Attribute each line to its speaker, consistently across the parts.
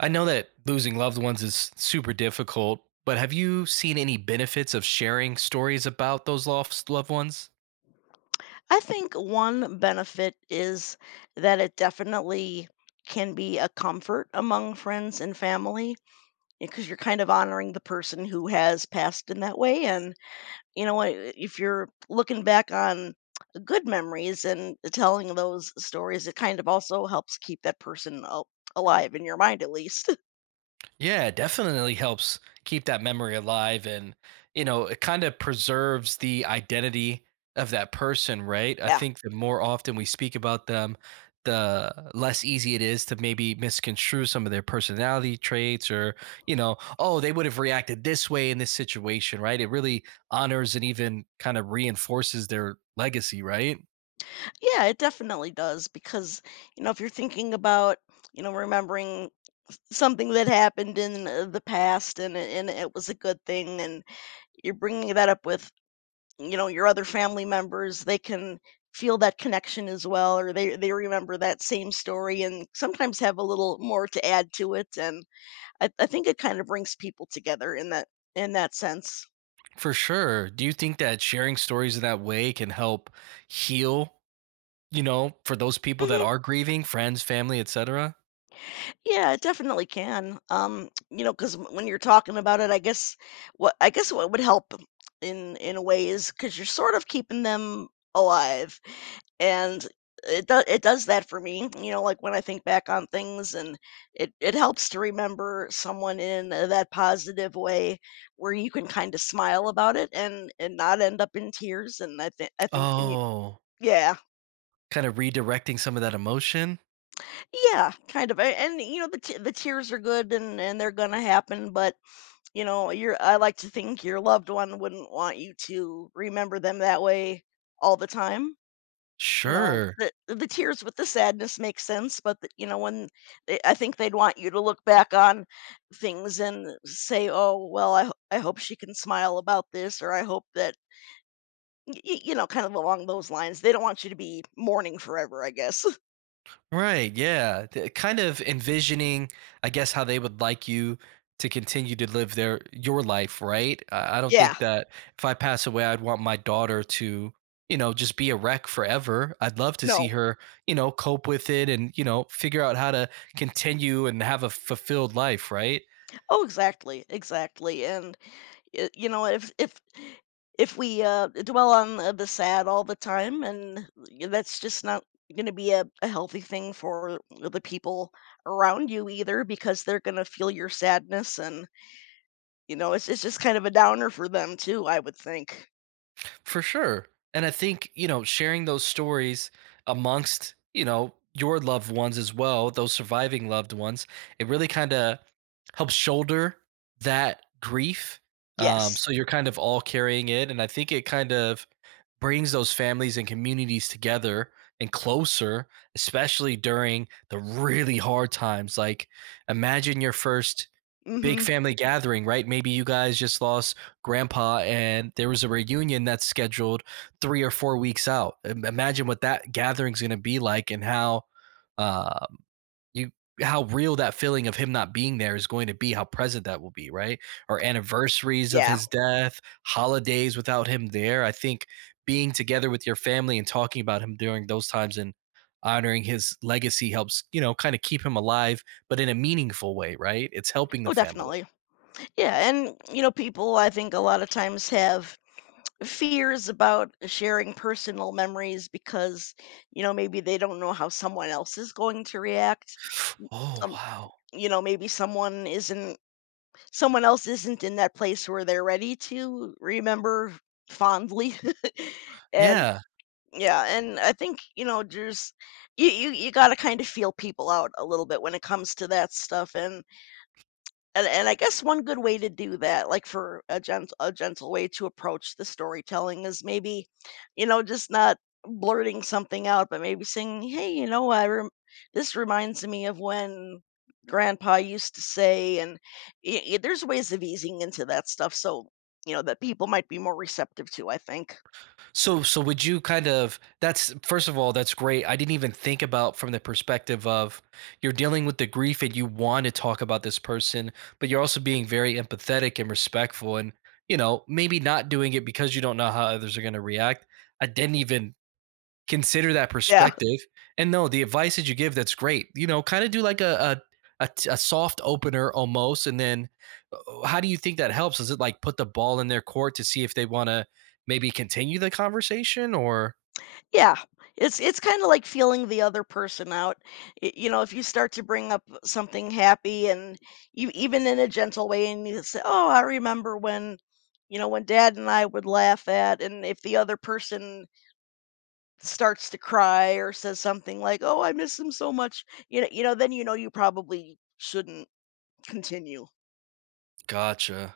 Speaker 1: I know that losing loved ones is super difficult, but have you seen any benefits of sharing stories about those lost loved ones?
Speaker 2: I think one benefit is that it definitely can be a comfort among friends and family because you're kind of honoring the person who has passed in that way. And, you know, I- If you're looking back on good memories and telling those stories, it kind of also helps keep that person alive in your mind, at least.
Speaker 1: Yeah, it definitely helps keep that memory alive and, you know, it kind of preserves the identity of that person, right? I
Speaker 2: Yeah.
Speaker 1: think the more often we speak about them, the less easy it is to maybe misconstrue some of their personality traits or, oh, they would have reacted this way in this situation, right? It really honors and even kind of reinforces their legacy, right?
Speaker 2: Yeah, it definitely does because if you're thinking about, you know, remembering something that happened in the past, and it was a good thing, and you're bringing that up with, you know, your other family members. They can feel that connection as well, or they remember that same story and sometimes have a little more to add to it. And I think it kind of brings people together in that sense.
Speaker 1: For sure. Do you think that sharing stories in that way can help heal? You know, for those people that
Speaker 2: Mhm.
Speaker 1: are grieving, friends, family, etcetera.
Speaker 2: Yeah, it definitely can. You know, because when you're talking about it, I guess what would help in a way is because 'cause you're sort of keeping them alive. And it does that for me, you know, like when I think back on things, and it helps to remember someone in that positive way where you can kind of smile about it and not end up in tears. And I think when you,
Speaker 1: Oh,
Speaker 2: yeah,
Speaker 1: kinda redirecting some of that emotion?
Speaker 2: yeah, kind of. And you know, the tears are good, and they're gonna happen, but, you know, your, I like to think your loved one wouldn't want you to remember them that way all the time. You know,
Speaker 1: Sure.
Speaker 2: the tears with the sadness makes sense, but the, you know when they, I think they'd want you to look back on things and say, "Oh, well, I hope she can smile about this," or "I hope that." You know, kind of along those lines. They don't want you to be mourning forever, I guess.
Speaker 1: Right, yeah. T Kind of envisioning, I guess, how they would like you to continue to live their your life, right? I don't
Speaker 2: Yeah,
Speaker 1: think that if I pass away, I'd want my daughter to, you know, just be a wreck forever. I'd love to see
Speaker 2: no.
Speaker 1: her, you know, cope with it and, you know, figure out how to continue and have a fulfilled life, right?
Speaker 2: Oh, exactly, exactly. And Y you know, If if we, dwell on the sad all the time, and y that's just not gonna be a healthy thing for the people around you either, because they're gonna feel your sadness, and, you know, it's just kind of a downer for them too, I would think.
Speaker 1: For sure. And I think, you know, sharing those stories amongst, you know, your loved ones as well, those surviving loved ones, it really kind of helps shoulder that grief. Um,
Speaker 2: Yes.
Speaker 1: so you're kind of all carrying it. And I think it kind of brings those families and communities together and closer, especially during the really hard times. Like, imagine your first big
Speaker 2: Mhm.
Speaker 1: family gathering, right? Maybe you guys just lost grandpa and there was a reunion that's scheduled 3 or 4 weeks out. Imagine what that gathering's going to be like and how um, you how real that feeling of him not being there is going to be, how present that will be, right? Or anniversaries of
Speaker 2: Yeah.
Speaker 1: his death, holidays without him there. I think being together with your family and talking about him during those times and honoring his legacy helps, you know, kind of keep him alive, but in a meaningful way, right? It's helping the
Speaker 2: Oh,
Speaker 1: family.
Speaker 2: definitely. Yeah, and, you know, people, I think a lot of times have fears about sharing personal memories because, you know, maybe they don't know how someone else is going to react.
Speaker 1: Oh,
Speaker 2: um
Speaker 1: wow.
Speaker 2: you know, maybe someone else isn't in that place where they're ready to remember fondly. And
Speaker 1: Yeah.
Speaker 2: yeah, and I think, you know, there's, you got to kind of feel people out a little bit when it comes to that stuff. And and I guess one good way to do that, like for a gent a gentle way to approach the storytelling, is maybe, you know, just not blurting something out, but maybe saying, "Hey, you know, I rem this reminds me of when grandpa used to say," and y y there's ways of easing into that stuff, so, you know, that people might be more receptive to, I think.
Speaker 1: So would you kind of that's first of all, that's great. I didn't even think about from the perspective of you're dealing with the grief and you want to talk about this person, but you're also being very empathetic and respectful and, you know, maybe not doing it because you don't know how others are going to react. I didn't even consider that
Speaker 2: Yeah.
Speaker 1: perspective, and no, the advice that you give, that's great. You know, kinda do like a soft opener almost, and then, how do you think that helps? Does it, like, put the ball in their court to see if they wanna maybe continue the conversation or?
Speaker 2: Yeah. It's kinda like feeling the other person out. Y You know, if you start to bring up something happy, and you even in a gentle way, and you say, "Oh, I remember when, you know, when dad and I would laugh at," and if the other person starts to cry or says something like, "Oh, I miss him so much," you know, then you know you probably shouldn't continue.
Speaker 1: Gotcha.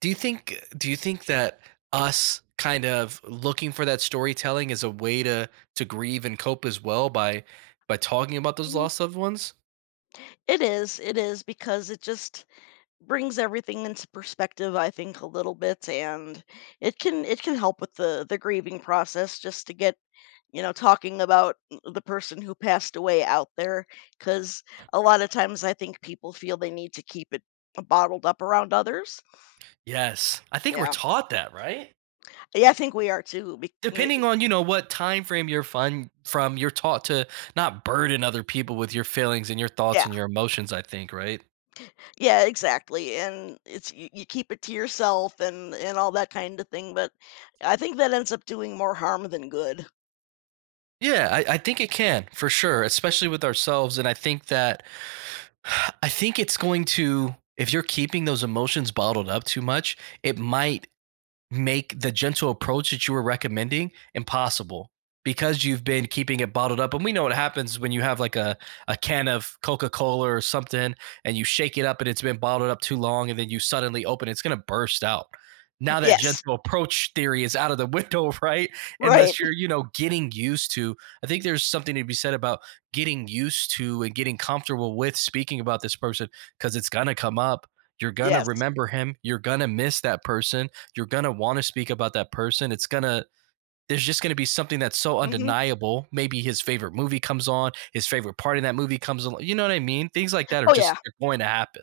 Speaker 1: Do you think that us kind of looking for that storytelling is a way to grieve and cope as well by talking about those
Speaker 2: Mhm.
Speaker 1: lost loved ones?
Speaker 2: It is, because it just brings everything into perspective, I think, a little bit. And it can help with the grieving process, just to get, you know, talking about the person who passed away out there. Because a lot of times, I think people feel they need to keep it bottled up around others.
Speaker 1: Yes. I think we're
Speaker 2: Yeah.
Speaker 1: taught that, right?
Speaker 2: Yeah, I think we are too.
Speaker 1: Depending on, you know, what time frame you're fun from, you're taught to not burden other people with your feelings and your thoughts
Speaker 2: Yeah,
Speaker 1: and your emotions, I think, right?
Speaker 2: yeah, exactly. And it's, you keep it to yourself, and all that kind of thing, but I think that ends up doing more harm than good.
Speaker 1: Yeah, I think it can for sure, especially with ourselves, and I think that I think it's going to, if you're keeping those emotions bottled up too much, it might make the gentle approach that you were recommending impossible because you've been keeping it bottled up. And we know what happens when you have like a can of Coca Cola or something and you shake it up and it's been bottled up too long and then you suddenly open it, it's going to burst out. Now that
Speaker 2: Yes.
Speaker 1: gentle approach theory is out of the window, right?
Speaker 2: Right.
Speaker 1: Unless you're, you know, getting used to, I think there's something to be said about getting used to and getting comfortable with speaking about this person because it's going to come up. You're going to
Speaker 2: Yes.
Speaker 1: remember him. You're going to miss that person, you're gonna want to speak about that person. It's gonna, there's just gonna be something that's so
Speaker 2: Hmm.
Speaker 1: undeniable. Maybe his favorite movie comes on, his favorite part in that movie comes along. You know what I mean? Things like that are
Speaker 2: Oh yeah.
Speaker 1: just, they're going to happen.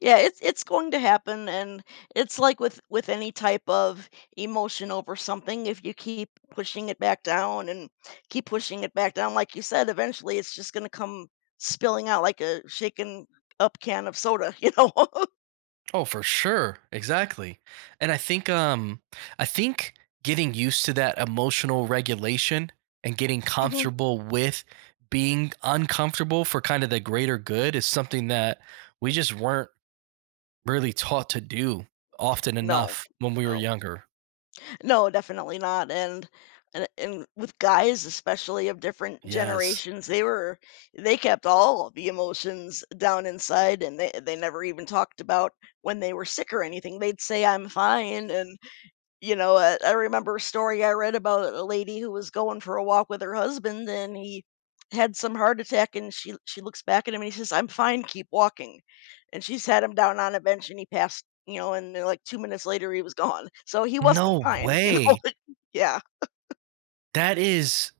Speaker 2: Yeah, it's going to happen, and it's like with any type of emotion over something, if you keep pushing it back down and keep pushing it back down, like you said, eventually it's just gonna come spilling out like a shaken up can of soda, you know?
Speaker 1: Oh, for sure. Exactly. And I think getting used to that emotional regulation and getting
Speaker 2: Mhm.
Speaker 1: comfortable with being uncomfortable for kind of the greater good is something that we just weren't really taught to do often
Speaker 2: No,
Speaker 1: enough when we were
Speaker 2: no.
Speaker 1: younger.
Speaker 2: No, definitely not. And and with guys especially of different
Speaker 1: Yes.
Speaker 2: generations, they were, they kept all of the emotions down inside, and they never even talked about when they were sick or anything. They'd say I'm fine. And, you know, I remember a story I read about a lady who was going for a walk with her husband, and he had some heart attack, and she looks back at him, and he says, "I'm fine, keep walking," and she sat him down on a bench, and he passed. You know, and then, like 2 minutes later, he was gone. So he wasn't
Speaker 1: No
Speaker 2: fine. You know,
Speaker 1: way.
Speaker 2: yeah,
Speaker 1: That is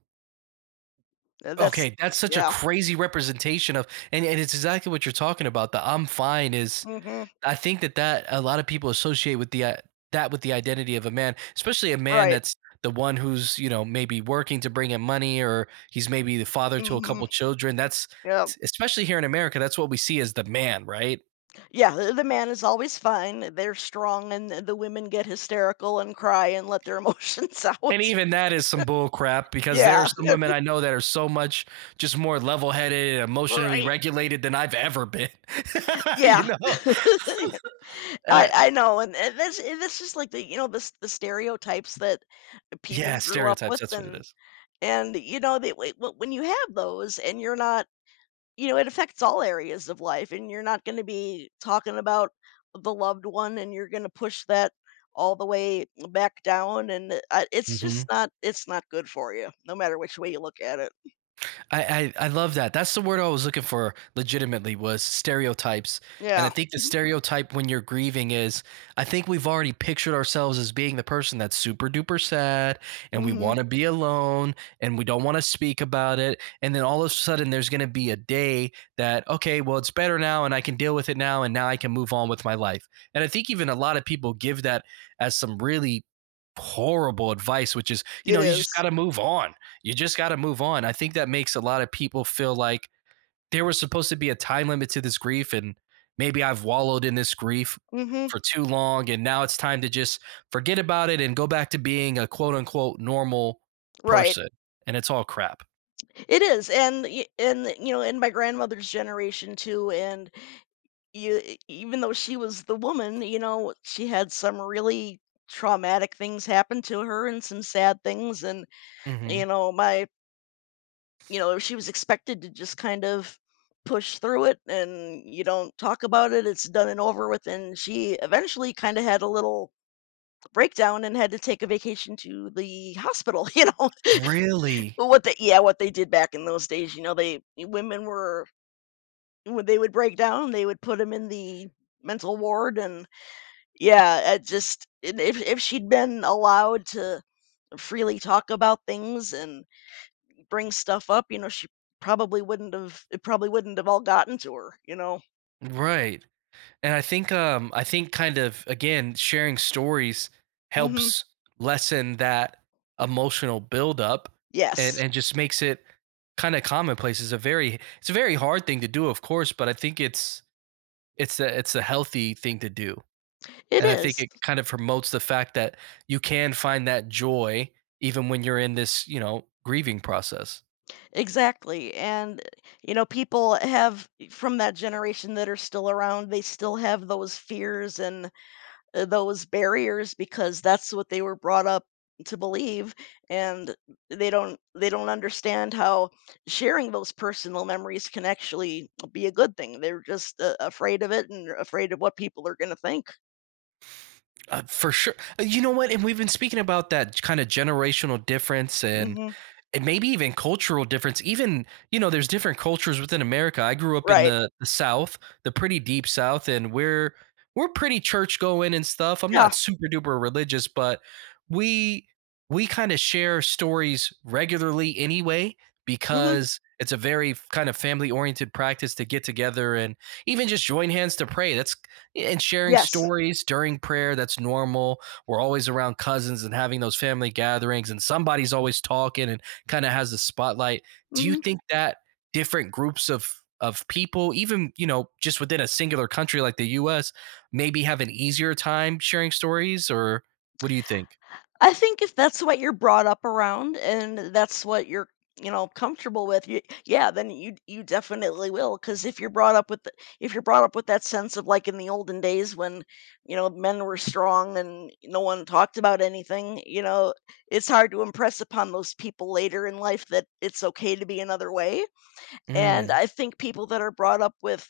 Speaker 2: that's,
Speaker 1: okay, that's such a
Speaker 2: yeah,
Speaker 1: crazy representation of, and it's exactly what you're talking about. The "I'm fine" is,
Speaker 2: hmm,
Speaker 1: I think that that a lot of people associate with the, that with the identity of a man, especially a man
Speaker 2: right.
Speaker 1: that's the one who's, you know, maybe working to bring in money or he's maybe the father to a
Speaker 2: Hmm.
Speaker 1: couple children. That's,
Speaker 2: Yeah,
Speaker 1: especially here in America, that's what we see as the man, right?
Speaker 2: yeah. The man is always fine. They're strong, and the women get hysterical and cry and let their emotions
Speaker 1: And
Speaker 2: out.
Speaker 1: even that is some bull crap because there are
Speaker 2: Yeah,
Speaker 1: some women I know that are so much just more level headed and emotionally
Speaker 2: right.
Speaker 1: regulated than I've ever been. You
Speaker 2: Yeah,
Speaker 1: know? And I,
Speaker 2: I know, and, and this is like the, you know, this the stereotypes that people
Speaker 1: yeah,
Speaker 2: grew up
Speaker 1: stereotypes.
Speaker 2: with.
Speaker 1: That's what it
Speaker 2: and
Speaker 1: is.
Speaker 2: and you know, they when you have those, and you're not, you know, it affects all areas of life, and you're not going to be talking about the loved one, and you're going to push that all the way back down, and it's just
Speaker 1: Mhm.
Speaker 2: not, it's not good for you, no matter which way you look at it.
Speaker 1: I love that. That's the word I was looking for. Legitimately, was stereotypes, and I
Speaker 2: Yeah,
Speaker 1: think the
Speaker 2: mm-hmm.
Speaker 1: stereotype when you're grieving is, I think we've already pictured ourselves as being the person that's super duper sad, and we
Speaker 2: Mm-hmm.
Speaker 1: want to be alone, and we don't want to speak about it, and then all of a sudden there's going to be a day that okay, well it's better now, and I can deal with it now, and now I can move on with my life. And I think even a lot of people give that as some really horrible advice, which is, you
Speaker 2: It.
Speaker 1: know, you just got to move on, you just got to move on. I think that makes a lot of people feel like there was supposed to be a time limit to this grief, and maybe I've wallowed in this grief
Speaker 2: Mm-hmm.
Speaker 1: for too long, and now it's time to just forget about it and go back to being a quote unquote normal
Speaker 2: Right.
Speaker 1: person. And it's all crap.
Speaker 2: It is, and y and, you know, in my grandmother's generation too, and you e even though she was the woman, you know, she had some really traumatic things happen to her and some sad things, and,
Speaker 1: Hmm.
Speaker 2: you know, my, you know, she was expected to just kind of push through it, and you don't talk about it, it's done and over with, and she eventually kinda had a little breakdown and had to take a vacation to the hospital, you know?
Speaker 1: Really?
Speaker 2: But what they, yeah, what they did back in those days, you know, they women were, when they would break down, they would put him in the mental ward. And yeah, it just, and if she'd been allowed to freely talk about things and bring stuff up, you know, she probably wouldn't have it probably wouldn't have all gotten to her, you know?
Speaker 1: Right. And I think kind of again sharing stories
Speaker 2: Mhm.
Speaker 1: helps lessen that emotional buildup
Speaker 2: Yes.
Speaker 1: and just makes it kind of commonplace. It's a very, it's a very hard thing to do, of course, but I think it's a, it's a healthy thing to do.
Speaker 2: It
Speaker 1: And I think
Speaker 2: is.
Speaker 1: it kind of promotes the fact that you can find that joy even when you're in this, you know, grieving process.
Speaker 2: Exactly, and, you know, people have from that generation that are still around, they still have those fears and those barriers because that's what they were brought up to believe. And they don't understand how sharing those personal memories can actually be a good thing. They're just afraid of it and afraid of what people are going to think.
Speaker 1: For sure. You know what? And we've been speaking about that kind of generational difference
Speaker 2: Hmm.
Speaker 1: and maybe even cultural difference. Even, you know, there's different cultures within America. I grew up in
Speaker 2: Right.
Speaker 1: the South, the pretty deep South, and we're pretty church going and stuff. I'm
Speaker 2: Yeah.
Speaker 1: not super duper religious, but we we kind of share stories regularly anyway
Speaker 2: Hmm.
Speaker 1: because it's a very kind of family oriented practice to get together and even just join hands to pray, that's, and sharing
Speaker 2: Yes.
Speaker 1: stories during prayer, that's normal. We're always around cousins and having those family gatherings and somebody's always talking and kind of has the spotlight. Do you
Speaker 2: Hmm.
Speaker 1: think that different groups of people, even, you know, just within a singular country like the U.S., maybe have an easier time sharing stories, or what do you think?
Speaker 2: I think if that's what you're brought up around, and that's what you're, you know, comfortable with, you, yeah, then you definitely will. Because if you're brought up with if you're brought up with that sense of, like in the olden days when, you know, men were strong and no one talked about anything, you know, it's hard to impress upon those people later in life that it's okay to be another way. And
Speaker 1: Mm.
Speaker 2: I think people that are brought up with,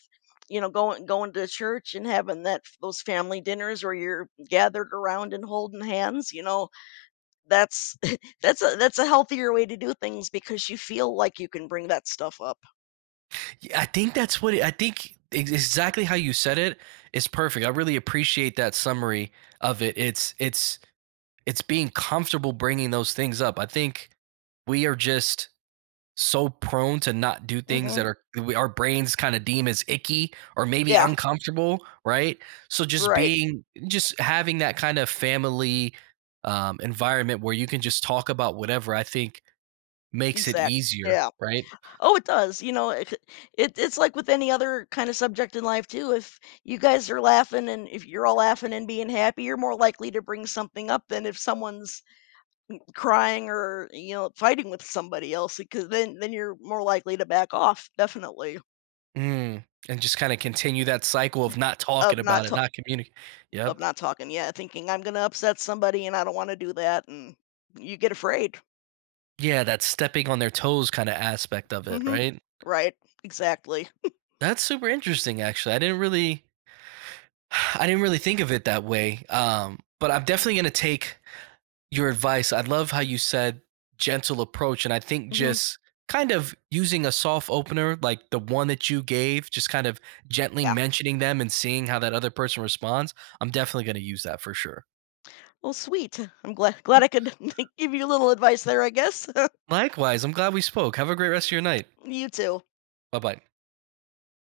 Speaker 2: you know, going to church and having that those family dinners where you're gathered around and holding hands, you know, that's that's a healthier way to do things, because you feel like you can bring that stuff up.
Speaker 1: Yeah, I think that's what it, I think exactly how you said it is perfect. I really appreciate that summary of it. It's being comfortable bringing those things up. I think we are just so prone to not do things
Speaker 2: Mhm.
Speaker 1: that are we, our brains kind of deem as icky or maybe
Speaker 2: Yeah,
Speaker 1: uncomfortable, right? So just
Speaker 2: right.
Speaker 1: being, just having that kind of family environment where you can just talk about whatever, I think makes it
Speaker 2: Exact
Speaker 1: easier,
Speaker 2: Yeah.
Speaker 1: right?
Speaker 2: Oh, it does, you know, it's like with any other kind of subject in life too. If you guys are laughing, and if you're all laughing and being happy, you're more likely to bring something up than if someone's crying or, you know, fighting with somebody else, because then you're more likely to back off, definitely,
Speaker 1: Mm. And just kind of continue that cycle of not
Speaker 2: of
Speaker 1: talking
Speaker 2: not
Speaker 1: about it, not communicating.
Speaker 2: of
Speaker 1: Yep.
Speaker 2: not talking. Yeah, thinking I'm gonna upset somebody, and I don't want to do that, and you get afraid.
Speaker 1: Yeah, that stepping on their toes kind of aspect of it,
Speaker 2: Hmm.
Speaker 1: right?
Speaker 2: Right. Exactly.
Speaker 1: That's super interesting, actually. I didn't really think of it that way. But I'm definitely going to take your advice. I love how you said gentle approach. And I think
Speaker 2: Hmm.
Speaker 1: just kind of using a soft opener, like the one that you gave, just kind of gently
Speaker 2: Yeah.
Speaker 1: mentioning them and seeing how that other person responds. I'm definitely going to use that for sure.
Speaker 2: Well, sweet. I'm glad I could give you a little advice there, I guess.
Speaker 1: Likewise, I'm glad we spoke. Have a great rest of your night.
Speaker 2: You too.
Speaker 1: Bye bye.